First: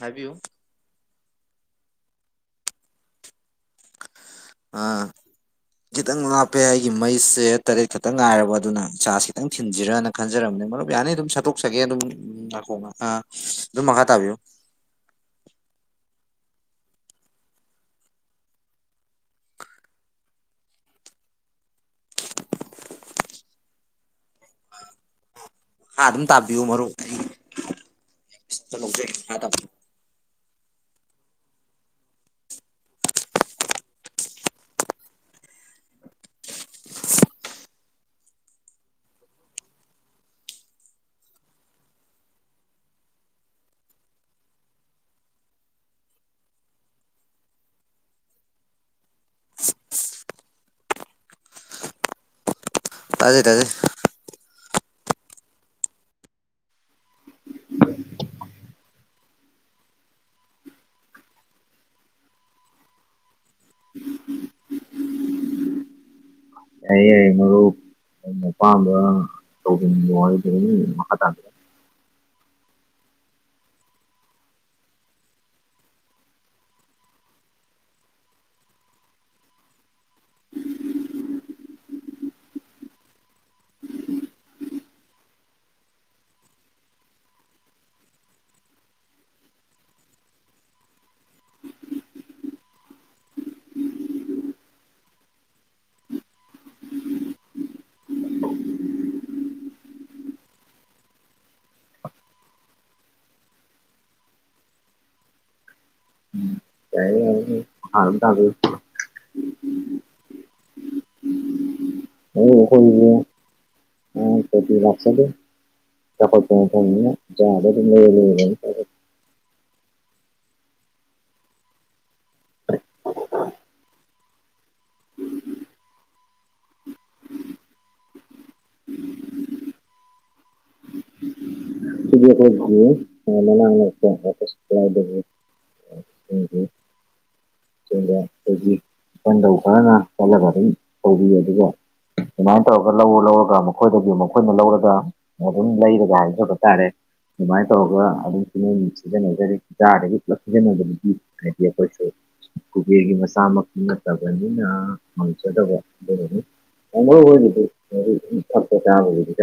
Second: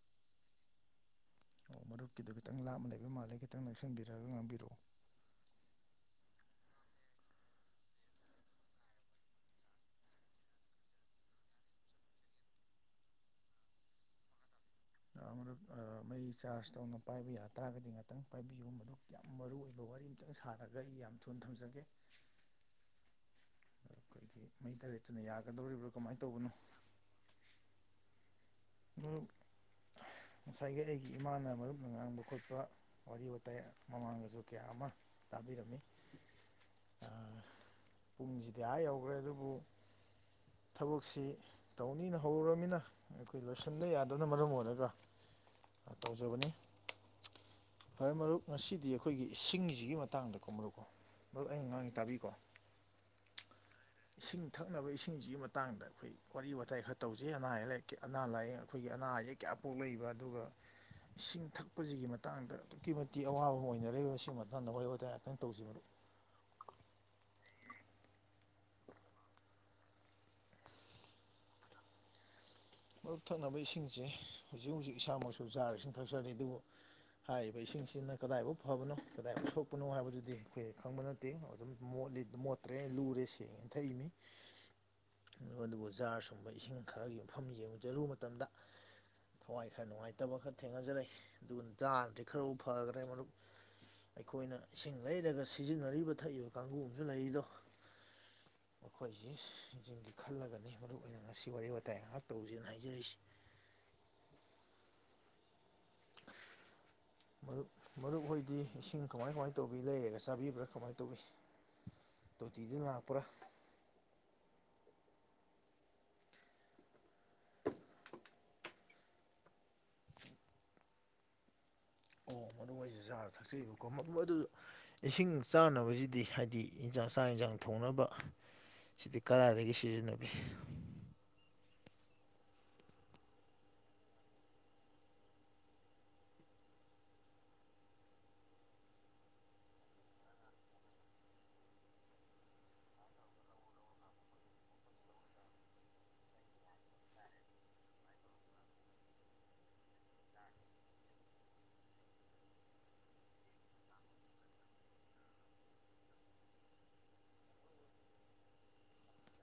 ꯍꯥꯏꯕꯤꯌꯨ ꯑꯣ ꯃꯔꯨꯞꯀꯤꯗꯨ ꯈꯤꯇꯪ ꯂꯥꯞꯅ ꯂꯩꯕ ꯃꯥꯜꯂꯦ ꯈꯤꯇꯪ ꯅꯪꯁꯟꯕꯤꯔꯒ ꯉꯥꯡꯕꯤꯔꯛꯑꯣ ꯑꯥ ꯈꯤꯇꯪ ꯂꯥꯞꯄꯦ ꯑꯩꯒꯤ ꯃꯩꯁꯦ ꯇꯔꯦꯠ ꯈꯛꯇꯪ ꯉꯥꯏꯔꯕ ꯑꯗꯨꯅ ꯆꯥꯁ ꯈꯤꯇꯪ ꯊꯤꯟꯖꯤꯔꯅ ꯈꯟꯖꯔꯝꯕꯅꯦ ꯃꯔꯨꯞ ꯌꯥꯅꯤ ꯑꯗꯨꯝ ꯁꯠꯇꯣꯛꯆꯒꯦ ꯑꯗꯨꯝ ꯉꯥꯏꯈꯣ ꯉꯥꯛꯇꯥ ꯗꯨꯝ ꯃꯈꯥ ꯇꯥꯕꯤꯌꯨ ꯑ ꯃꯔꯨꯞ ꯑ ꯃꯩ ꯆꯥꯔꯖ ꯇꯧꯅ ꯄꯥꯏꯕ ꯌꯥ ꯇꯥꯔꯒꯗꯤ ꯉꯥꯇꯪ ꯄꯥꯏꯕꯤꯌꯨ ꯃꯗꯨ ꯌꯥꯝ ꯃꯔꯨ ꯑꯣꯏꯕ ꯋꯥꯔꯤ ꯑꯝꯇꯪ ꯁꯥꯥꯔꯒ ꯑꯩ ꯌꯥꯝ ꯊꯨꯟ ꯊꯝꯖꯒꯦ [unintelligible] ꯑꯩꯈꯣꯏꯒꯤ ꯃꯩ ꯇꯔꯦꯠꯇꯨꯅ ꯌꯥꯒꯗꯧꯔꯤꯕ꯭ꯔꯥ ꯃꯈꯥ ꯀꯃꯥꯏꯟ ꯑꯗꯨꯝ ꯇꯧꯕꯅꯣ ꯃꯔꯨꯞ [unintelligible] ꯆ ꯂꯧꯖꯒꯦ ꯃꯔꯨꯞ ꯃꯈꯥ ꯇꯥꯕꯤꯌꯨ ꯉꯁꯥꯏꯒꯤ ꯑꯩꯒꯤ ꯏꯃꯥꯅ ꯃꯔꯨꯞꯅ ꯉꯥꯡꯕ ꯈꯣꯠꯄ ꯋꯥꯔꯤ ꯋꯥꯇꯥꯏ ꯃꯃꯥꯡꯗꯁꯨ ꯀꯌꯥ ꯑꯃ ꯇꯥꯕꯤꯔꯝꯃꯤ ꯑꯥ ꯄꯨꯡꯁꯤꯗꯤ ꯑ ꯌꯧꯈ꯭ꯔꯦ ꯑꯗꯨꯕꯨ ꯊꯕꯛꯁꯤ ꯇꯧꯅꯤꯅ ꯍꯧꯔꯃꯤꯅ ꯑꯩꯈ ꯑꯣꯏ ꯂꯣꯏꯁꯤꯟꯕ ꯌꯥꯗꯕꯅ ꯃꯔꯝ ꯑꯣꯏꯔꯒ ꯇꯧꯖꯕꯅꯤ ꯐꯔꯦ ꯃꯔꯨꯞ ꯉꯁꯤꯗꯤ ꯑꯩꯈꯣꯏꯒꯤ ꯏꯁꯤꯡꯁꯤꯒꯤ ꯃꯇꯥꯡꯗ ꯀꯣ ꯃꯔꯨꯞꯀꯣ ꯃꯔꯨ ꯑꯩꯅ ꯉꯥꯡꯉꯤ ꯇꯥꯕꯤꯀꯣ ꯇꯥꯌꯦ ꯇꯥꯌꯦ ꯏꯁꯤꯡ ꯊꯛꯅꯕ ꯏꯁꯤꯡꯁꯤꯒꯤ ꯃꯇꯥꯡꯗ ꯑꯩꯈꯣꯏ ꯋꯥꯔꯤ ꯋꯥꯇꯥꯏ ꯈꯔ ꯇꯧꯖꯤ ꯑꯅꯥ ꯍꯥꯏꯌꯜꯂꯛꯀꯦ ꯑꯅꯥ ꯂꯥꯏꯌꯦꯡ ꯑꯈꯣꯏꯒꯤ ꯑꯅꯥ ꯑꯌꯦꯛ ꯀꯌꯥ ꯄꯣꯛꯂꯛꯏꯕ ꯑꯗꯨꯒ ꯏꯁꯤꯡ ꯊꯛꯄꯁꯤꯒꯤ ꯃꯇꯥꯡꯗ ꯑꯗꯨꯛꯀꯤ ꯃꯇꯤꯛ ꯑꯋꯥꯕ ꯑꯃ ꯑꯣꯏꯅꯔꯦ ꯁꯤ ꯃꯇꯥꯡꯗ ꯋꯥꯔꯤ ꯋꯥꯇꯥꯏ ꯑꯥꯛꯇꯪ ꯇꯧꯖꯤ ꯃꯔꯨꯞ ꯌꯥꯏꯌꯦ ꯌꯥꯏꯌꯦ ꯃꯔꯨꯞ ꯅꯪꯅ ꯑꯄꯥꯝꯕ ꯇꯧꯖꯅꯤꯡꯕ ꯋꯥꯔꯤꯗꯨꯅꯤ ꯃꯈꯥ ꯇꯥꯕꯤꯌꯨ ꯃꯔꯨꯞ ꯊꯛꯅꯕ ꯏꯁꯤꯡꯁꯦ ꯍꯧꯖꯤꯛ ꯍꯧꯖꯤꯛ ꯏꯁꯥꯃꯛꯁꯨ ꯖꯥꯔ ꯏꯁꯤꯡ ꯊꯛꯆꯔꯤ ꯑꯗꯨꯕꯨ ꯍꯥꯏꯔꯤꯕ ꯏꯁꯤꯡꯁꯤꯅ ꯀꯗꯥꯏꯐꯥꯎ ꯐꯕꯅꯣ ꯀꯗꯥꯏꯐꯧ ꯁꯣꯛꯄꯅꯣ ꯍꯥꯏꯕꯗꯨꯗꯤ ꯑꯩꯈꯣꯏ ꯈꯪꯕꯅꯠ ꯇꯦꯡ ꯑꯗꯨꯝ ꯃꯣꯠꯂꯤ ꯃꯣꯠꯇ꯭ꯔꯦ ꯂꯨꯔꯦ ꯁꯦꯡꯉꯦꯅ ꯊꯛꯏꯝꯃꯤ꯫ ꯑꯗꯨꯕꯨ ꯖꯥꯔ ꯁꯨꯝꯕ ꯏꯁꯤꯡ ꯈꯔꯒꯤ ꯃꯐꯝ ꯌꯦꯡꯖꯔꯨꯕ ꯃꯇꯝꯗ ꯊꯋꯥꯏ ꯈꯔ ꯅꯨꯡꯉꯥꯏꯇꯕ ꯈꯔ ꯊꯦꯡꯅꯖꯔꯛꯏ ꯑꯗꯨꯒ ꯗꯥꯥꯥꯟꯗꯤ ꯈꯔꯕꯨ ꯐꯈ꯭ꯔꯦ ꯃꯔꯨꯞ ꯑꯩꯈꯣꯏꯅ ꯏꯁꯤꯡ ꯂꯩꯔꯒ ꯁꯤꯖꯤꯟꯅꯔꯤꯕ ꯊꯛꯏꯕ ꯀꯥꯡꯕꯨ ꯑꯃꯁꯨ ꯂꯩꯔꯤꯗꯣ ꯃꯈꯣꯏꯁꯤꯡꯖꯤꯒꯤ ꯈꯜꯂꯒꯅꯤ ꯃꯔꯨ ꯑꯣꯏꯅ ꯉꯁꯤ ꯋꯥꯔꯤ ꯋꯥꯇꯥꯏ ꯉꯍꯥꯛ ꯇꯧꯁꯦꯅ ꯍꯥꯏꯖꯔꯤꯁꯤ [inaudible] ꯌꯥꯏꯌꯦ ꯌꯥꯏꯌꯦ ꯃꯔꯨꯞ ꯃꯈꯥ ꯑꯗꯨꯝ ꯇꯥꯕꯤꯌꯨ ꯃꯔꯨꯞꯍꯣꯏꯗꯤ ꯏꯁꯤꯡ ꯀꯃꯥꯏ ꯀꯃꯥꯏ ꯇꯧꯕꯤ ꯂꯩꯔꯒ ꯆꯥꯕꯤꯕ꯭ꯔꯥ ꯀꯃꯥꯏꯅ ꯇꯧꯏ [unintelligible] ꯆꯥꯎꯈꯠꯄ ꯃꯐꯝꯅꯤꯅ‌ ꯖꯥꯔꯗꯣ ‌ ꯑꯗꯨꯝ‌ ‌ꯂꯩꯔ‌‌ ꯂꯩꯔ ꯑꯗꯨꯝ ꯑꯣ ꯃꯔꯨꯞ ꯍꯣꯏꯁꯨ ‌ꯖꯥꯔ ꯊꯛꯆꯩꯕꯀꯣ ꯃꯗꯨ ꯏꯁꯤꯡ ꯆꯥꯅꯕꯁꯤꯗꯤ ꯍꯥꯏꯗꯤ ꯏꯟꯁꯥꯡ ꯆꯥꯛ ꯏꯟꯁꯥꯡ ꯊꯣꯡꯅꯕ ꯁꯤꯗꯤ ꯀꯗꯥꯏꯗꯒꯤ ꯁꯤꯖꯤꯟꯅꯕꯤ [unintelligible] [unintelligible] ꯏꯄꯟꯗꯧ ꯈꯔꯅ ꯆꯠꯂꯅꯕ ꯑꯗꯨꯝ ꯇꯧꯕꯤ ꯑꯗꯨꯒ ꯑꯗꯨꯃꯥꯏꯅ ꯇꯧꯔꯒ ꯂꯧꯔ ꯂꯧꯔꯒ ꯃꯈꯣꯏꯗꯒꯤ ꯃꯈꯣꯏꯅ ꯂꯧꯔꯒ ꯑꯗꯨꯝ ꯂꯩꯔꯒ‌ꯍꯥꯏꯖꯕ ꯇꯥꯔꯦ ꯑꯗꯨꯃꯥꯏꯅ ꯇꯧꯔꯒ ꯑꯗꯨꯝ ꯁꯤꯖꯤꯟꯅꯖꯔꯤ ꯖꯥꯔꯗꯒꯤ ꯄꯨꯂꯞ ꯁꯤꯖꯤꯟꯅꯕꯗꯨꯗꯤ ꯍꯥꯏꯗꯤ ꯑꯩꯈꯣꯏꯁꯨ ꯀꯨꯕꯤꯔꯒꯤ ꯃꯆꯥꯃꯛꯇꯤ ꯅꯠꯇꯕꯅꯤꯅ ꯉꯝꯖꯗꯕ ꯑꯗꯨꯒꯤꯅꯤ [unintelligible] ꯑꯩꯈꯣꯏꯒꯤꯗꯤ ꯊꯛꯄ ꯆꯥꯕꯕꯨꯗꯤ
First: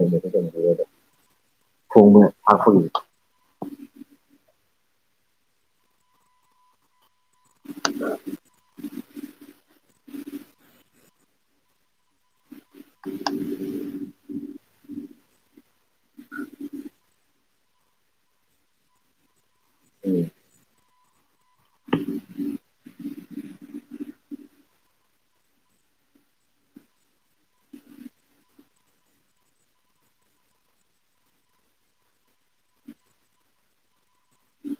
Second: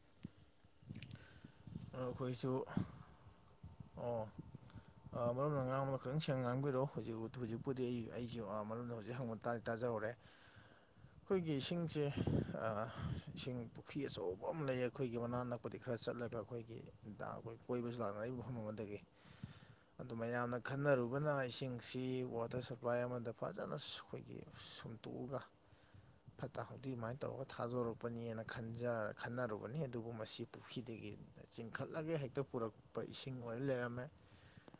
[unintelligible] ꯊꯣꯉꯕ‌‌ ꯑꯩꯈꯣꯏꯁꯨ ‌ꯊꯥꯡꯄꯒꯤ ꯑꯣ ꯃꯔꯨꯞꯅ ꯉꯥꯡꯕꯗ ꯈꯤꯇꯪ ꯁꯦꯡꯅ ꯉꯥꯡꯕꯤꯔꯛꯑꯣ ꯍꯧꯖꯤꯛ ꯍꯧꯖꯤꯛꯄꯨꯗꯤ ꯑꯩꯁꯤ ꯃꯔꯨꯞꯅ ꯍꯧꯖꯤꯛ ꯍꯪꯕ ꯇꯥꯏ ꯇꯥꯖꯍꯧꯔꯦ ꯑꯩꯈꯣꯏꯒꯤ ꯏꯁꯤꯡꯁꯦ ꯏꯁꯤꯡ ꯄꯨꯈ꯭ꯔꯤ ꯑꯆꯧꯕ ꯑꯃ ꯂꯩ ꯑꯩꯈꯣꯏꯒꯤ ꯃꯅꯥꯛ ꯅꯛꯄꯗꯤ ꯈꯔ ꯆꯠꯂꯦꯕ ꯑꯩꯈꯣꯏꯒꯤ ꯀꯣꯏꯕꯁꯨ ꯂꯥꯛꯅꯔꯤꯕ ꯃꯐꯝ ꯑꯃꯗꯒꯤ ꯑꯗꯨ ꯎꯝ ꯃꯌꯥꯝꯅ ꯈꯟꯅꯔꯨꯕꯅ ꯏꯁꯤꯡꯁꯤ ꯋꯥꯇꯔ ꯁꯄ꯭ꯂꯥꯏ ꯑꯃꯗ ꯐꯖꯅ ꯑꯩꯈꯣꯏꯒꯤ ꯁꯨꯝꯇꯣꯛꯑꯒ ꯐꯠꯇ ꯍꯥꯎꯊꯤ ꯑꯗꯨꯃꯥꯏꯅ ꯇꯧꯔꯒ ꯊꯥꯗꯣꯔꯛꯄꯅꯤꯅ ꯈ‌ꯟꯖ ꯈꯟꯅꯔꯨꯕꯅꯤ ꯑꯗꯨꯕꯨ ꯃꯁꯤ ꯄꯨꯈ꯭ꯔꯤꯗꯒꯤ ꯆꯤꯡꯈꯠꯂꯒ ꯍꯦꯛꯇ ꯄꯨꯔꯛꯄ ꯏꯁꯤꯡ ꯑꯣꯏꯅ ꯂꯩꯔꯝꯃꯦ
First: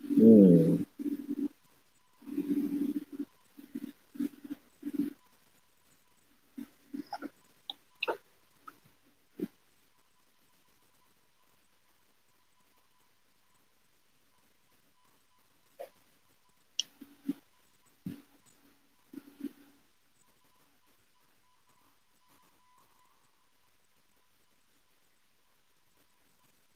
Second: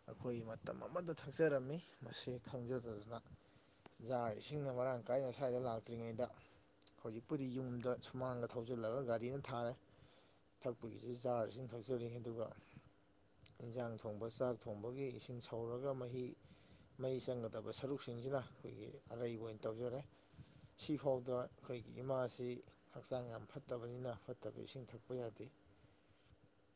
ꯑꯩꯈꯣꯏ ꯎꯝ ꯃꯇꯝ ꯑꯃꯗ ꯊꯛꯆꯔꯝꯃꯤ ꯃꯁꯤ ꯈꯪꯖꯗꯗꯅ ꯖꯥꯔ ꯏꯁꯤꯡꯅ ꯃꯔꯥꯡ ꯀꯥꯏꯅ ꯁ꯭ꯋꯥꯏꯗ ꯂꯥꯛꯇ꯭ꯔꯤꯉꯩꯗ ꯍꯧꯖꯤꯛꯄꯨꯗꯤ ꯌꯨꯝꯗ ꯁꯨꯃꯥꯡꯗ ꯊꯧꯖꯤꯜꯂꯒ ꯒꯥꯔꯤꯅ ꯊꯥꯔꯦ ꯊꯛꯄꯒꯤꯁꯨ ꯖꯥꯔ ꯏꯁꯤꯡ ꯊꯛꯆꯔꯤ ꯑꯗꯨꯒ ꯏꯟꯁꯥꯡ ꯊꯣꯡꯕ ꯆꯥꯛ ꯊꯣꯡꯕꯒꯤ ꯏꯁꯤꯡ ꯁꯧꯔꯒ ꯃꯍꯤ ꯃꯩ ꯆꯪꯒꯗꯕ ꯁꯔꯨꯛꯁꯤꯡꯁꯤꯅ ꯑꯩꯈꯣꯏꯒꯤ ꯑꯔꯩꯕ ꯑꯣꯏꯅ ꯇꯧꯖꯔꯦ ꯁꯤꯐꯥꯎꯗ ꯑꯩꯈꯣꯏꯒꯤ ꯏꯃꯥꯁꯤ ꯍꯛꯆꯥꯡ ꯌꯥꯝ ꯐꯠꯇꯕꯅꯤꯅ ꯐꯠꯇꯕ ꯏꯁꯤꯡ ꯊꯛꯄ ꯌꯥꯗꯦ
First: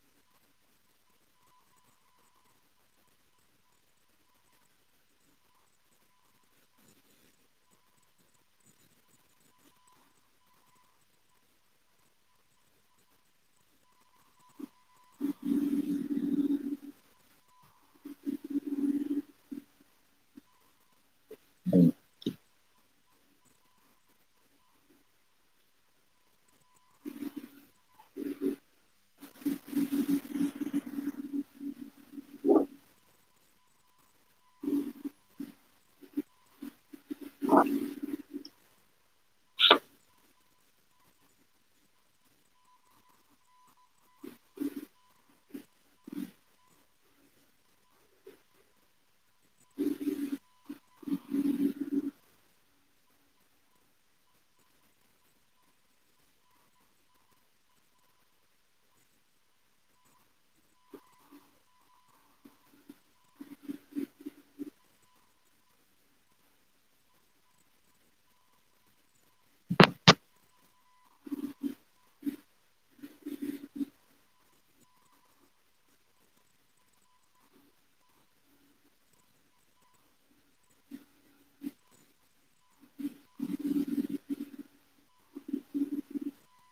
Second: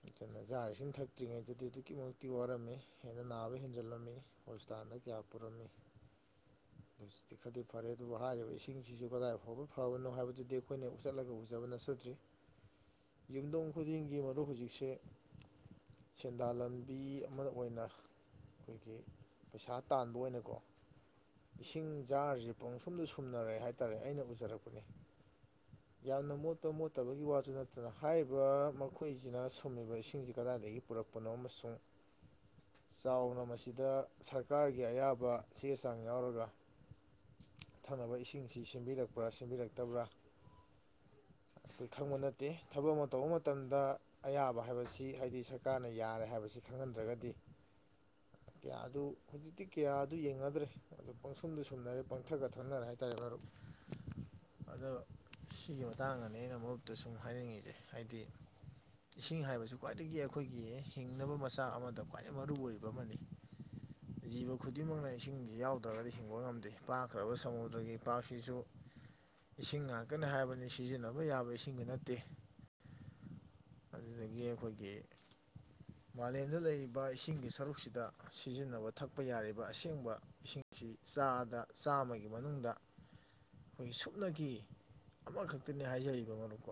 ꯑꯗꯨꯅ ꯖꯥꯔ ꯏꯁꯤꯡ ꯊꯛꯇ꯭ꯔꯤꯉꯩꯗꯗꯤ ꯑꯗꯨꯛꯀꯤ ꯃꯇꯤꯛ ꯋꯥꯔꯝꯃꯤ ꯍꯦꯟꯅ ꯅꯥꯕ ꯍꯦꯟꯖꯜꯂꯝꯃꯤ ꯍꯣꯁꯄꯤꯇꯥꯜꯗ ꯀꯌꯥ ꯄꯨꯔꯝꯃꯤ ꯍꯧꯖꯥꯛ ꯈꯔꯗꯤ ꯐꯔꯦ ꯑꯗꯨꯕꯨ ꯍꯥꯏꯔꯤꯕ ꯏꯁꯤꯡꯁꯤꯁꯨ ꯀꯗꯥꯏ ꯐꯥꯎꯕ ꯐꯕꯅꯣ ꯍꯥꯏꯕꯗꯨꯗꯤ ꯑꯩꯈꯣꯏꯅ ꯆꯠꯂꯒ ꯎꯖꯕ ꯅꯠꯆꯗ꯭ꯔꯤ ꯌꯨꯝꯗꯣꯡ ꯈꯨꯗꯤꯡꯒꯤ ꯃꯔꯨꯞ ꯍꯧꯖꯤꯛꯁꯦ ꯁꯦꯟꯗꯥꯟ ꯂꯝꯕꯤ ꯑꯃꯅ ꯑꯣꯏꯅ ꯑꯩꯈꯣꯏꯒꯤ ꯄꯩꯁꯥ ꯇꯥꯟꯕ ꯑꯣꯏꯅꯀꯣ ꯏꯁꯤꯡ ꯖꯥꯔꯖꯦ ꯄꯨꯡꯁꯨꯝꯗ ꯁꯨꯝꯅꯔꯦ ꯍꯥꯏꯇꯥꯔꯦ ꯑꯩꯅ ꯎꯖꯔꯛꯄꯅꯤ ꯌꯥꯝꯅ ꯃꯣꯠꯄ ꯃꯣꯠꯇꯕꯒꯤ ꯋꯥꯁꯨ ꯅꯠꯇꯅ ꯍꯥꯏꯔꯤꯕ ꯃꯈꯨ ꯑꯩꯈꯣꯏꯖꯤꯅ ꯁꯨꯝꯃꯤꯕ ꯏꯁꯤꯡꯖꯤ ꯀꯗꯥꯏꯗꯒꯤ ꯄꯨꯔꯛꯄꯅꯣ ꯑꯃꯁꯨꯡ ꯆꯥꯎꯅ ꯃꯁꯤꯗ ꯁꯔꯀꯥꯔꯒꯤ ꯑꯌꯥꯕ ꯆꯦ ꯆꯥꯡ ꯌꯥꯎꯔꯒ ꯊꯛꯅꯕ ꯏꯁꯤꯡꯁꯤ ꯁꯦꯝꯕꯤꯔꯛꯄ꯭ꯔꯥ ꯁꯦꯝꯕꯤꯔꯛꯇꯕ꯭ꯔꯥ ꯑꯩꯈꯣꯏ ꯈꯪꯕ ꯅꯠꯇꯦ ꯊꯕꯛ ꯑꯃ ꯇꯧꯕ ꯃꯇꯝꯗ ꯑꯌꯥꯕ ꯍꯥꯏꯕꯁꯤ ꯍꯥꯏꯗꯤ ꯁꯔꯀꯥꯔꯅ ꯌꯥꯔꯦ ꯍꯥꯏꯕꯁꯤ ꯈꯪꯍꯟꯗ꯭ꯔꯒꯗꯤ ꯀꯌꯥ ꯑꯗꯨ ꯍꯧꯖꯤꯛꯇꯤ ꯀꯌꯥ ꯑꯗꯨ ꯌꯦꯡꯅꯗ꯭ꯔꯦ ꯑꯗꯨ ꯄꯪꯁꯨꯝꯗꯨ ꯁꯨꯝꯅꯔꯦ ꯄꯪꯊꯛꯇ ꯊꯛꯅꯔꯦ ꯍꯥꯏꯇꯥꯔꯦ ꯃꯔꯨꯞ ꯑꯗꯣ ꯁꯤꯒꯤ ꯃꯇꯥꯡꯗꯅꯤ ꯑꯩꯅ ꯃꯔꯨꯞꯇ ꯁꯨꯝ ꯍꯥꯏꯅꯤꯡꯉꯤꯖꯦ ꯍꯥꯏꯗꯤ ꯏꯁꯤꯡ ꯍꯥꯏꯕꯁꯤ ꯈ꯭ꯋꯥꯏꯗꯒꯤ ꯑꯩꯈꯣꯏꯒꯤ ꯍꯤꯡꯅꯕ ꯃꯆꯥꯛ ꯑꯃꯗ ꯈ꯭ꯋꯥꯏꯗꯒꯤ ꯃꯔꯨꯑꯣꯏꯕ ꯑꯃꯅꯤ ꯖꯤꯕ ꯈꯨꯗꯤꯡꯃꯛꯅ ꯏꯁꯤꯡꯖꯤ ꯌꯥꯎꯗ꯭ꯔꯒꯗꯤ ꯍꯤꯡꯕ ꯉꯝꯗꯦ ꯄꯥꯛꯈ꯭ꯔꯕ ꯁꯃꯨꯗ꯭ꯔꯒꯤ ꯏꯄꯥꯛꯁꯤꯁꯨ ꯏꯁꯤꯡ ꯉꯥꯛꯇꯅꯤ ꯍꯥꯏꯕꯅꯤ ꯁꯤꯖꯤꯟꯅꯕ ꯌꯥꯕ ꯏꯁꯤꯡꯗꯤ ꯅꯠꯇꯦ ꯑꯗꯨꯗꯒꯤ ꯑꯩꯈꯣꯏꯒꯤ ꯃꯥꯂꯦꯝꯗ ꯂꯩꯔꯤꯕ ꯏꯁꯤꯡꯒꯤ ꯁꯔꯨꯛꯁꯤꯗ ꯁꯤꯖꯤꯟꯅꯕ ꯊꯛꯄ ꯌꯥꯔꯤꯕ ꯑꯁꯦꯡꯕ ꯏꯁꯤꯡꯁꯤ ꯆꯥꯗ ꯆꯥꯝꯃꯒꯤ ꯃꯅꯨꯡꯗ ꯑꯩꯈꯣꯏꯒꯤ ꯁꯨꯞꯅꯒꯤ ꯑꯃꯈꯛꯇꯅꯤ ꯍꯥꯏꯖꯔꯤꯕ ꯃꯔꯨꯞꯀꯣ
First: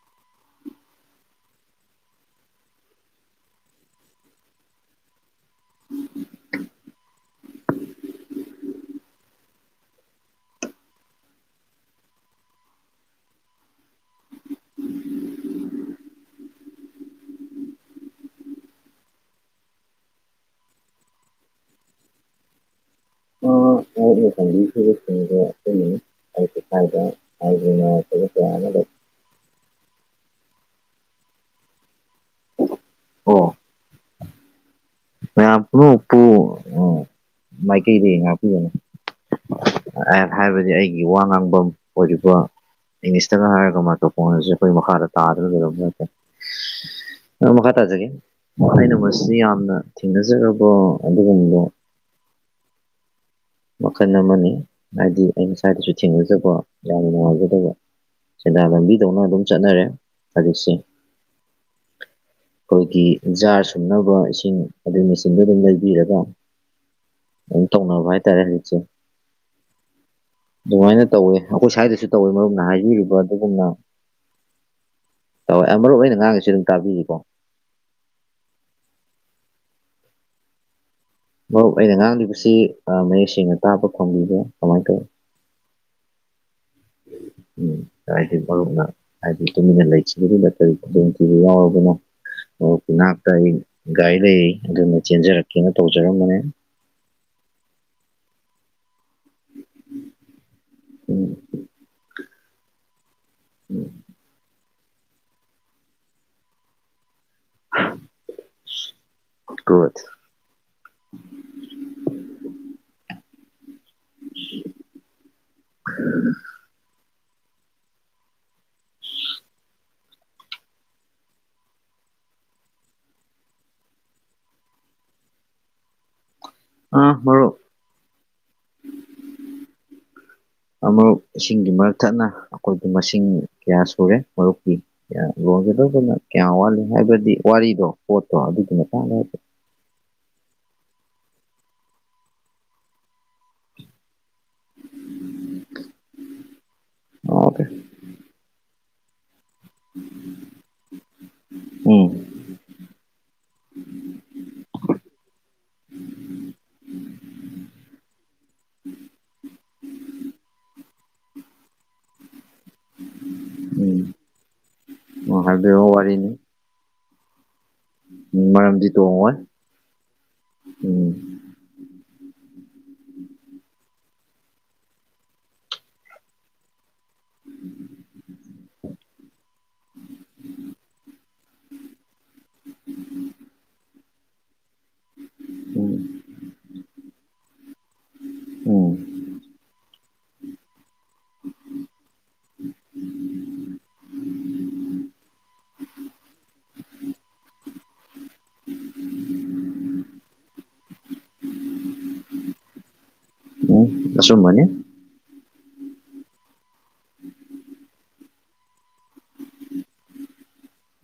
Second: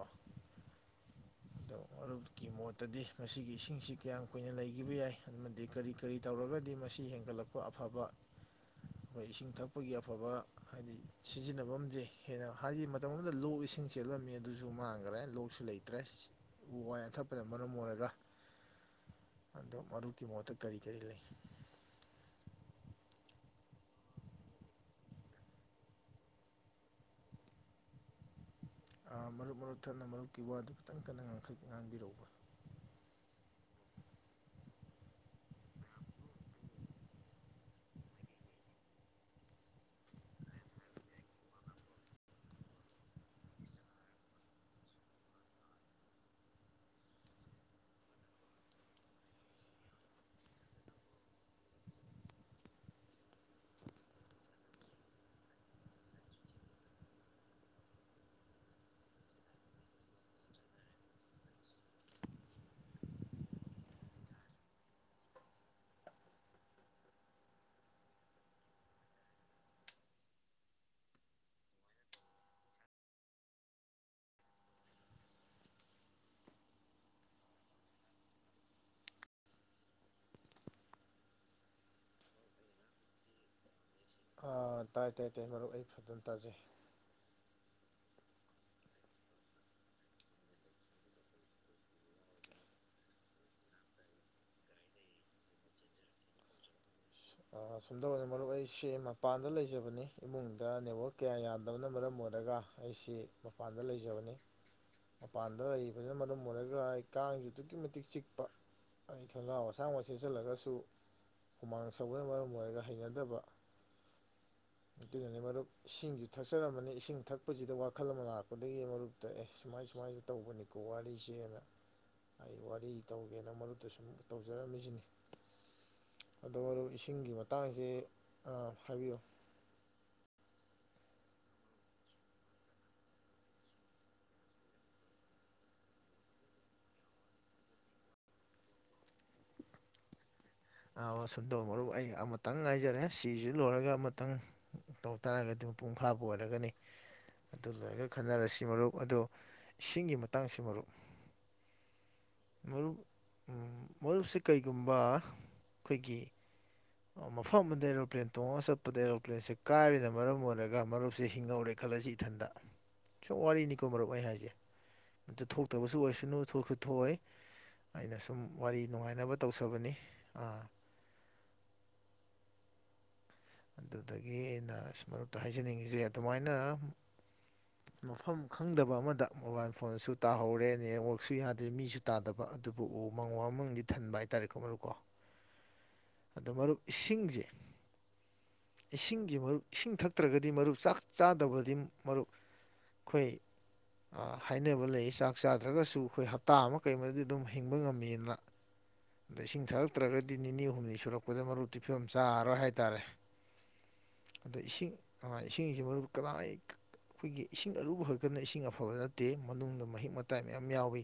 ꯑꯗꯣ ꯃꯔꯨꯞꯀꯤ ꯃꯣꯠꯇꯗꯤ ꯃꯁꯤꯒꯤ ꯏꯁꯤꯡꯁꯤ ꯀꯌꯥꯝ ꯀꯨꯏꯅ ꯂꯩꯈꯤꯕ ꯌꯥꯏ ꯑꯃꯗꯤ ꯀꯔꯤ ꯀꯔꯤ ꯇꯧꯔꯒꯗꯤ ꯃꯁꯤ ꯍꯦꯟꯒꯠꯂꯛꯄ ꯑꯐꯕ ꯑꯩꯈꯣꯏ ꯏꯁꯤꯡ ꯊꯛꯄꯒꯤ ꯑꯐꯕ ꯍꯥꯏꯗꯤ ꯁꯤꯖꯤꯟꯅꯕꯝꯖꯦ ꯍꯦꯟꯅ ꯍꯥꯏꯗꯤ ꯃꯇꯝ ꯑꯃꯗ ꯂꯣꯛ ꯏꯁꯤꯡ ꯆꯦꯜꯂꯝꯃꯤ ꯑꯗꯨꯖꯨ ꯃꯥꯡꯒ꯭ꯔꯦ ꯂꯣꯛꯁꯨ ꯂꯩꯇ꯭ꯔꯦꯁ ꯎ ꯋꯥ ꯌꯥꯟꯊꯠꯄꯅ ꯃꯔꯝ ꯑꯣꯏꯔꯒ ꯑꯗꯨ ꯃꯔꯨꯞꯀꯤ ꯃꯣꯠꯇ ꯀꯔꯤ ꯀꯔꯤ ꯂꯩ [unintelligible] ꯑ ꯃꯔꯨꯞ ꯃꯔꯨꯞ ꯊꯠꯅ ꯃꯔꯨꯞꯀꯤ ꯋꯥꯗꯨ ꯈꯤꯇꯪ ꯀꯟꯅ ꯉꯥꯡꯈꯠ ꯉꯥꯡꯕꯤꯔꯛꯎꯕ ꯑꯣ ꯃꯌꯥꯝ ꯄꯨꯝꯅꯃꯛꯄꯨ ꯑ ꯃꯥꯏꯀꯩꯗꯩ ꯉꯥꯛꯄꯤꯒꯅꯤ [unintelligible] ꯍꯥꯏꯕꯗꯤ ꯑꯩꯒꯤ ꯋꯥ ꯉꯥꯡꯕꯝ ꯑꯣꯏꯔꯤꯕ ꯏꯪꯂꯤꯁꯇꯒ ꯍꯥꯏꯔꯒ ꯃꯥꯏꯀꯔꯐꯣꯟ ꯑꯁꯤ ꯑꯩꯈꯣꯏ ꯃꯈꯥꯗ [unintelligible] ꯊꯦꯡꯅꯖꯔꯕ ꯑꯗꯨꯒꯨꯝꯕ [inaudible] ꯃꯈꯟ ꯑꯃꯅꯤ ꯍꯥꯏꯗꯤ ꯑꯩꯅ ꯁꯥꯏꯗꯖꯨ ꯊꯦꯡꯅꯖꯕ ꯌꯥꯝꯅ ꯅꯨꯡꯉꯥꯏꯖꯗꯕ ꯁꯦꯟꯗꯥꯟ ꯂꯝꯕꯤꯗꯧꯅ ꯑꯗꯨꯝ ꯆꯠꯅꯔꯦ ꯍꯧꯖꯤꯛꯁꯦ [inaudible] ꯑꯩꯈꯣꯏꯒꯤ ꯖꯥꯔ ꯁꯨꯝꯅꯕ ꯏꯁꯤꯡ ꯑꯗꯨꯏ ꯃꯦꯆꯤꯟꯗꯣ ꯑꯗꯨꯝ ꯂꯩꯕꯤꯔꯒ ꯑꯗꯨꯝ ꯇꯧꯅꯕ ꯍꯥꯏꯇꯥꯔꯦ ꯍꯧꯖꯤꯛꯁꯦ ꯑꯗꯨꯃꯥꯏꯅ ꯇꯧꯋꯦ ꯑꯩꯈꯣꯏ ꯁ꯭ꯋꯥꯏꯗꯁꯨ ꯇꯧꯋꯦ ꯃꯔꯨꯞꯅ ꯍꯥꯏꯕꯤꯔꯤꯕ ꯑꯗꯨꯒꯨꯝꯅ ꯇꯧꯋꯦ ꯃꯔꯨꯞ ꯑꯩꯅ ꯉꯥꯡꯉꯤꯁꯦ ꯑꯗꯨꯝ ꯇꯥꯕꯤꯔꯤꯀꯣ ꯑꯔꯨꯞ ꯑꯩꯅ ꯉꯥꯡꯂꯤꯕꯁꯤ ꯑ ꯃꯌꯦꯛ ꯁꯦꯡꯅ ꯇꯥꯕ ꯐꯪꯕꯤ ꯑ ꯇꯥꯏ ꯇꯥꯏ ꯇꯥꯏ ꯃꯔꯨꯞ ꯑꯩ ꯐꯖꯅ ꯇꯥꯖꯩ ꯎꯝ ꯇꯥꯏꯗꯤ ꯃꯔꯨꯞꯅ ꯍꯥꯏꯗꯤ ꯇꯨꯃꯤꯟꯅ ꯂꯩꯈꯤꯕꯗꯨꯗ ꯀꯔꯤ ꯈꯨꯗꯣꯡꯇꯤꯕ ꯌꯥꯎꯔꯕꯅꯣ ꯑꯣ ꯅꯥꯛꯇ ꯑꯩ ꯒꯥꯔꯤ ꯂꯩ ꯑꯗꯨꯅ ꯆꯦꯟꯖꯔꯛꯀꯦꯅ ꯇꯧꯖꯔꯝꯕꯅꯦ ꯑ ꯁꯨꯝꯗ ꯑꯣꯏꯅ ꯃꯔꯨꯞ ꯑꯩ ꯁꯤ ꯃ ꯄꯥꯟꯗ ꯂꯩꯖꯕꯅꯤ ꯏꯃꯨꯡꯗ ꯅꯦꯠꯋꯥꯛ ꯀꯌꯥ ꯌꯥꯗꯕꯅ ꯃꯔꯝ ꯑꯣꯏꯔꯒ ꯑꯩꯁꯤ ꯃꯄꯥꯟꯗ ꯂꯩꯖꯕꯅꯤ ꯃꯄꯥꯟꯗ ꯂꯩꯕꯗꯨꯅ ꯃꯔꯝ ꯑꯣꯏꯔꯒ ꯑꯩ ꯀꯥꯡꯁꯨ ꯑꯗꯨꯛꯀꯤ ꯃꯇꯤꯛ ꯆꯤꯛꯄ ꯑꯩ ꯈꯡꯒꯥꯎ ꯒꯨꯗ ꯑꯁꯥꯡꯕ ꯁꯦꯠꯆꯜꯂꯒꯁꯨ ꯍꯨꯃꯥꯡ ꯁꯧꯕꯅ ꯃꯔꯝ ꯑꯣꯏꯔꯒ ꯍꯩꯅꯗꯕ ꯑꯗꯨꯅꯅꯤ ꯃꯔꯨꯞ ꯏꯁꯤꯡꯁꯨ ꯊꯛꯆꯔꯝꯃꯅꯤ ꯏꯁꯤꯡ ꯊꯛ ꯄꯨꯟꯁꯤꯗ ꯋꯥꯈꯜ ꯑꯃ ꯂꯥꯛꯄꯗꯒꯤ ꯃꯔꯨꯞ ꯇꯣꯛꯑꯦ ꯁꯨꯃꯥꯏ ꯁꯨꯃꯥꯏꯁꯨ ꯇꯧꯕꯅꯤꯀꯣ ꯋꯥꯔꯤꯁꯦꯅ ꯑꯩ ꯋꯥꯔꯤ ꯇꯧꯒꯦꯅ ꯃꯔꯨꯞꯇ ꯁꯨꯝ ꯇꯧꯖꯔꯝꯃꯤꯁꯤꯅꯤ ꯑꯗꯣ ꯑꯣꯏ ꯑ ꯏꯁꯤꯡꯒꯤ ꯃꯔꯨꯞ ꯃꯇꯥꯡꯁꯦ ꯑꯥ ꯐꯩꯌꯦ ꯑꯃ ꯏꯁꯤꯡꯒꯤ ꯃꯔꯛ ꯊꯠꯅ ꯑꯩꯈꯣꯏꯒꯤ ꯃꯁꯤꯡ ꯀꯌꯥ ꯁꯨꯔꯦ ꯃꯔꯨꯞꯀꯤ ꯌꯣꯟꯒꯗꯧꯕꯅ ꯀꯌꯥꯝ ꯋꯥꯠꯂꯤ ꯍꯥꯏꯕꯗꯤ ꯋꯥꯔꯤꯗꯣ ꯄꯣꯠꯇꯣ ꯑꯗꯨꯒꯤ ꯃꯇꯥꯡꯗ ꯍꯥꯏꯕ [inaudible] ꯑꯥ ꯁꯨꯝꯗꯧ ꯃꯔꯨꯞ ꯑꯩ ꯑꯃꯇꯪ ꯉꯥꯏꯖꯔꯦ ꯁꯤꯁꯤ ꯂꯣꯏꯔꯒ ꯑꯃ ꯈꯤꯇꯪ ꯇꯧ ꯇꯥꯔꯒꯗꯤ ꯃꯄꯨꯡ ꯐꯥꯕ ꯑꯣꯏꯔꯒꯅꯤ ꯑꯗꯨ ꯍꯥꯏꯐꯦꯠ ꯂꯣꯏꯔꯒ ꯈꯟꯅꯔꯁꯤ ꯃꯔꯨꯞ ꯑꯗꯨ ꯎꯝ ꯃꯔꯨꯞ ꯃꯔꯨꯞꯁꯤ ꯀꯔꯤꯒꯨꯝꯕ ꯑꯩꯈꯣꯏꯒꯤ ꯃꯐꯝ ꯑꯃꯗꯩ ꯑꯦꯔꯣꯄ꯭ꯂꯦꯟ ꯇꯣꯡꯉꯒ ꯆꯠꯄꯗ ꯑꯦꯔꯣꯄ꯭ꯂꯦꯟꯁꯦ ꯀꯥꯏꯕꯅ ꯃꯔꯝ ꯑꯣꯏꯔꯒ ꯃꯔꯨꯞꯁꯦ ꯍꯤꯡꯍꯧꯔꯦ ꯈꯜꯂꯁꯤ ꯏꯊꯟꯗ ꯁꯨꯡ ꯋꯥꯔꯤꯅꯤꯀꯣ ꯃꯔꯨꯞ ꯎꯝ ꯑꯩꯅ ꯍꯥꯏꯁꯦ ꯑꯣ ꯑꯗꯨ ꯍꯥꯏꯕꯤꯔꯛꯑꯣ ꯊꯣꯛꯇꯕꯁꯨ ꯋꯥꯔꯤꯅꯤ ꯑꯣꯏꯁꯅꯨ ꯊꯣꯛꯁꯨ ꯊꯣꯛꯑꯣꯏ ꯑꯩꯅ ꯁꯨꯝ ꯎꯝ ꯋꯥꯔꯤ ꯃꯔꯝꯗꯤ ꯇꯣꯡꯉꯣꯏ ꯅꯨꯡꯉꯥꯏꯅꯕ ꯇꯧꯖꯕꯅꯤ ꯑꯥ ꯎꯝ ꯑꯗꯨꯗꯒꯤ ꯑꯩꯅ ꯃꯔꯨꯞꯇ ꯍꯥꯏꯖꯅꯤꯡꯉꯤꯁꯦ ꯑꯗꯨꯃꯥꯏꯅ ꯃꯐꯝ ꯈꯪꯗꯕ ꯑꯃꯗ ꯃꯣꯕꯥꯏꯜ ꯐꯣꯟꯁꯨ ꯇꯥꯍꯧꯔꯦ ꯅꯦꯠꯋꯥꯛꯁꯨ ꯌꯥꯗꯦ ꯃꯤꯁꯨ ꯇꯥꯗꯕ ꯑꯗꯨꯕꯨ ꯎꯃꯪ ꯋꯥꯃꯪꯗꯤ ꯊꯟꯕ ꯍꯥꯏꯇꯥꯔꯦꯀꯣ ꯃꯔꯨꯞꯀꯣ ꯎꯝ ꯑꯗꯣ ꯃꯔꯨꯞ ꯏꯁꯤꯡꯁꯦ ꯎꯝ ꯏꯁꯤꯡꯁꯦ ꯃꯔꯨꯞ ꯏꯁꯤꯡ ꯊꯛ ꯅꯠꯇ꯭ꯔꯒꯗꯤ ꯃꯔꯨꯞ ꯆꯥꯛ ꯆꯥꯗꯕꯗꯤ ꯃꯔꯨꯞ ꯑꯩꯈꯣꯏ ꯍꯥꯏꯅꯕ ꯂꯩ ꯆꯥꯛ ꯆꯥꯗ꯭ꯔꯒꯁꯨ ꯑꯩꯈꯣꯏ ꯍꯞꯇꯥ ꯑꯃ ꯀꯩꯃꯗꯤ ꯑꯗꯨꯝ ꯍꯤꯡꯕ ꯉꯝꯃꯤꯗꯅ ꯏꯁꯤꯡ ꯊꯥꯔꯛꯇ꯭ꯔꯒꯗꯤ ꯅꯤꯅꯤ ꯍꯨꯝꯅꯤ ꯁꯨꯔꯛ ꯁꯨꯔꯛꯄꯗꯤ ꯃꯔꯨꯞꯇꯤ ꯐꯤꯕꯝ ꯆꯥꯔꯔꯣꯏ ꯍꯥꯏꯇꯥꯔꯦ ꯎꯝ ꯑꯗꯨ ꯑꯆꯨꯝꯕꯅꯤ ꯏꯁꯤꯡ ꯏꯡꯤꯡꯁꯤ ꯃꯔꯨꯞ ꯀꯅꯥ ꯂꯩ ꯑꯩꯈꯣꯏꯒꯤ ꯏꯁꯤꯡ ꯑꯔꯨꯕ ꯈꯛꯇꯅ ꯏꯁꯤꯡ ꯑꯐꯕ ꯅꯠꯇꯦ ꯃꯅꯨꯡꯗ ꯃꯍꯤꯛ ꯃꯇꯥꯏ ꯃꯌꯥꯝ ꯌꯥꯎꯏ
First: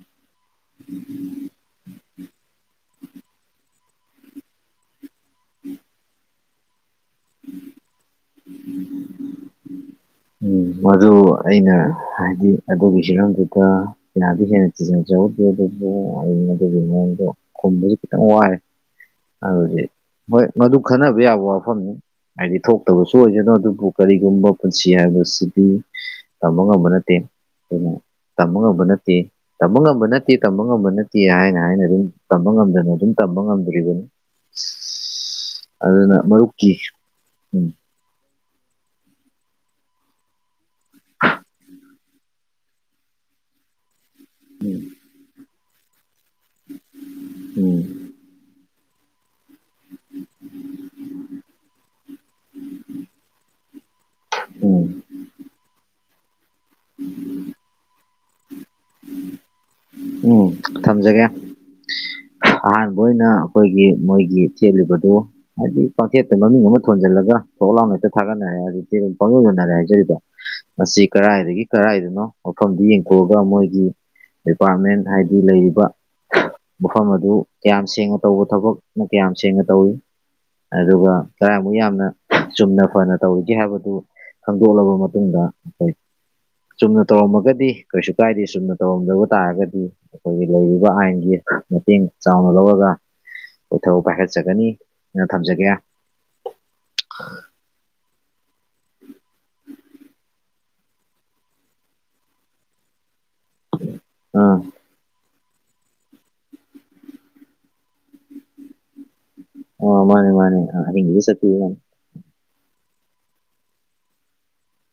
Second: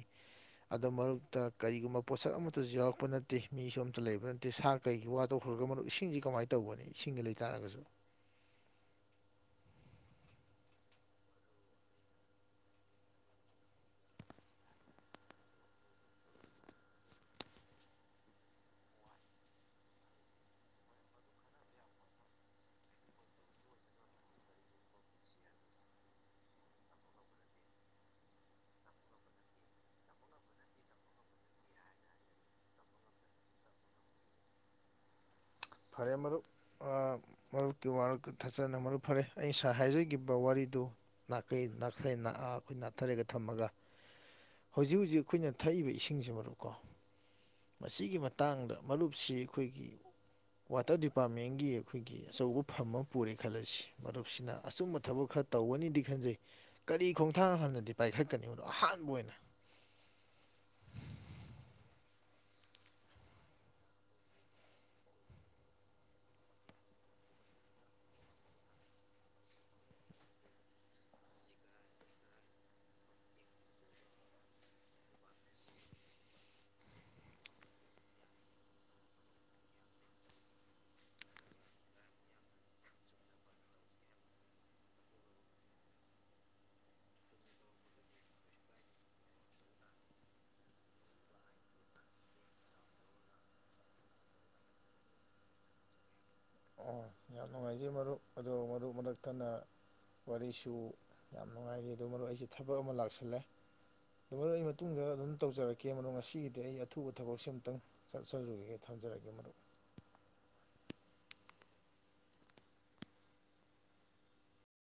ꯑꯗꯨ ꯃꯔꯛꯇ ꯀꯔꯤꯒꯨꯝꯕ ꯄꯣꯠꯁꯛ ꯑꯃꯇꯁꯨ ꯌꯥꯎꯔꯛꯄ ꯅꯠꯇꯦ ꯃꯤꯁꯨ ꯑꯃꯇ ꯂꯩꯕ ꯅꯠꯇꯦ ꯁꯥꯔ ꯀꯩꯒꯤ ꯋꯥ ꯇꯧꯈ꯭ꯔꯒ ꯃꯔꯨꯞ ꯏꯁꯤꯡꯁꯤ ꯀꯃꯥꯏꯅ ꯇꯧꯒꯅꯤ ꯏꯁꯤꯡꯁꯧ ꯂꯩꯇꯥꯥꯔꯒꯁꯨ ꯎꯝ ꯑꯣ ꯑꯩꯅ ꯍꯥꯏꯗꯤ ꯑꯗꯨꯒꯤ ꯍꯤꯔꯝꯗꯨꯗ ꯌꯥꯝꯗꯤ ꯍꯦꯟꯅ ꯊꯤꯖꯤꯟꯗ꯭ꯔꯒꯁꯨ ꯑꯗꯨꯕꯨ ꯑꯗꯨꯒꯤ ꯃꯑꯣꯡꯗꯣ ꯈꯨꯝꯕꯗꯤ ꯈꯤꯇꯪ ꯋꯥꯔꯦ ꯑꯗꯨꯗꯤ ꯍꯣꯏ ꯃꯗꯨ ꯈꯟꯅꯕ ꯌꯥꯕ ꯋꯥꯐꯝꯅꯤ ꯍꯥꯏꯗꯤ ꯊꯣꯛꯇꯕꯁꯨ ꯑꯣꯏꯁꯅꯨ ꯑꯗꯨꯕꯨ ꯀꯔꯤꯒꯨꯝꯕ ꯄꯨꯟꯁꯤ ꯍꯥꯏꯕꯁꯤꯗꯤ ꯇꯝꯕ ꯉꯝꯕ ꯅꯠꯇꯦ ꯑꯗꯨꯅ ꯇꯝꯕ ꯉꯝꯕ ꯅꯠꯇꯦ ꯇꯝꯕ ꯉꯝꯕ ꯅꯠꯇꯦ ꯇꯝꯕ ꯉꯝꯕ ꯅꯠꯇꯦ ꯍꯥꯏꯅ ꯍꯥꯏꯅ ꯑꯗꯨꯝ ꯇꯝꯕ ꯉꯝꯗꯅ ꯑꯗꯨꯝ ꯇꯝꯕ ꯉꯝꯗ꯭ꯔꯤꯕꯅꯤ [inaudible] ꯐꯔꯦ ꯃꯔꯨꯞ ꯃꯔꯨꯞꯀꯤ ꯑꯥ ꯎꯝ ꯃꯔꯨꯞꯇꯤ ꯋꯥꯔ ꯊꯥꯆꯅ ꯃꯔꯨꯞ ꯐꯔꯦ ꯑꯩ ꯉꯁꯥꯏ ꯍꯥꯏꯖꯒꯤꯈꯤꯕ ꯋꯥꯔꯤꯗꯨ ꯅꯥꯀꯩ ꯅꯥꯈꯩ ꯅꯥꯍꯥꯞ ꯅꯥꯊꯩꯔꯒ ꯊꯝꯃꯒ ꯍꯧꯖꯤꯛ ꯍꯧꯖꯤꯛ ꯑꯩꯈꯣꯏꯅ ꯊꯛꯏꯕ ꯏꯁꯤꯡꯁꯤ ꯃꯔꯨꯞꯀꯣ ꯎꯝ ꯃꯁꯤꯒꯤ ꯃꯇꯥꯡꯗ ꯃꯔꯨꯞꯁꯤ ꯑꯩꯈꯣꯏꯒꯤ ꯋꯥꯇꯔ ꯗꯤꯄꯥꯔꯠꯃꯦꯟꯒꯤ ꯑꯩꯈꯣꯏꯒꯤ ꯑꯆꯧꯕ ꯐꯝ ꯑꯃ ꯄꯨꯔꯦ ꯈꯜꯂꯁꯤ ꯃꯔꯨꯞꯁꯤꯅ ꯎꯝ ꯑꯆꯨꯝꯕ ꯊꯕꯛ ꯈꯔ ꯇꯧꯒꯅꯤꯗꯤ ꯐꯦꯟꯖꯩ ꯀꯔꯤ ꯈꯣꯡꯊꯥꯡ ꯍꯥꯟꯅꯗꯤ ꯄꯥꯏꯈꯠꯀꯅꯤ ꯃꯗꯣ ꯑꯍꯥꯟꯕ ꯑꯣꯏꯅ ꯎꯝ ꯊꯝꯖꯒꯦ [unintelligible] ꯑꯍꯥꯟꯕ ꯑꯣꯏꯅ ꯑꯩꯈꯣꯏꯒꯤ ꯃꯣꯏꯒꯤ ꯆꯦꯜꯂꯤꯕꯗꯨ ꯍꯥꯏꯗꯤ ꯄꯥꯡꯊꯦꯠꯇ ꯃꯃꯤꯡ ꯑꯃ ꯊꯣꯟꯖꯜꯂꯒ ꯊꯣꯛꯂꯥꯎꯅ ꯍꯦꯛꯇ ꯊꯥꯒꯠꯅꯔꯦ ꯑꯗꯨꯗꯤ ꯄꯥꯡ ꯅꯣꯟꯗꯔꯦ ꯍꯥꯏꯖꯔꯤꯕ ꯃꯁꯤ ꯀꯔꯥꯏꯗꯒꯤ ꯀꯔꯥꯏꯗꯅꯣ ꯃꯐꯝꯗꯨ ꯌꯦꯡꯊꯣꯛꯑꯒ ꯃꯣꯏ ꯒꯤ ꯗꯤꯄꯥꯔꯠꯃꯦꯟ ꯍꯥꯏꯗꯤ ꯂꯩꯔꯤꯕ ꯃꯐꯝ ꯑꯗꯨ ꯀꯌꯥꯝ ꯁꯦꯡꯅ ꯇꯧꯕ ꯊꯕꯛꯅꯣ ꯀꯌꯥꯝ ꯁꯦꯡꯅ ꯇꯧꯏ ꯑꯗꯨꯒ ꯀꯌꯥꯃꯨꯛ ꯌꯥꯝꯅ ꯆꯨꯝꯅ ꯐꯅ ꯇꯧꯔꯤꯒꯦ ꯍꯥꯏꯕꯗꯨ ꯈꯪꯗꯣꯛꯂꯕ ꯃꯇꯨꯡꯗ ꯑꯩꯈꯣꯏ ꯆꯨꯝꯅ ꯇꯧꯔꯝꯃꯒꯗꯤ ꯀꯩꯁꯨ ꯀꯥꯏꯗꯦ ꯆꯨꯝꯅ ꯇꯧꯔꯝꯗꯕ ꯇꯥꯔꯒꯗꯤ ꯑꯩꯈꯣꯏꯒꯤ ꯂꯩꯔꯤꯕ ꯑꯥꯏꯟꯒꯤ ꯃꯇꯦꯡ ꯆꯥꯎꯅ ꯂꯧꯔꯒ ꯊꯕꯛ ꯄꯥꯏꯈꯠꯆꯒꯅꯤ ꯅ ꯊꯝꯖꯒꯦ ꯑ ꯌꯥꯝ ꯅꯨꯡꯉꯥꯏꯖꯩ ꯃꯔꯨꯞ ꯑꯗꯣ ꯃꯔꯨꯞ ꯃꯔꯛ ꯊꯠꯅ ꯋꯥꯔꯤꯁꯨ ꯌꯥꯝ ꯅꯨꯡꯉꯥꯏꯔꯤ ꯑꯗꯨ ꯃꯔꯨꯞ ꯑꯩꯁꯦ ꯊꯕꯛ ꯑꯃ ꯂꯥꯛꯁꯤꯜꯂꯦ ꯗꯣ ꯃꯔꯨ ꯑꯥ ꯑꯩ ꯃ ꯃꯇꯨꯡꯗ ꯑꯗꯨꯝ ꯇꯧꯖꯔꯛꯀꯦ ꯃꯔꯨꯞ ꯉꯁꯤꯒꯤꯗꯤ ꯑꯩ ꯑꯊꯨꯕ ꯊꯕꯛꯁꯤ ꯑꯝꯇꯪ ꯆꯠꯆꯔꯨꯒꯦ ꯊꯝꯖꯔꯒꯦ ꯃꯔꯨꯞ ꯑꯣ ꯃꯥꯅꯦ ꯃꯥꯅꯦ ꯑ ꯑꯍꯤꯡꯖꯤꯗ ꯆꯠꯄꯤꯌꯨ ꯌꯥꯅꯤ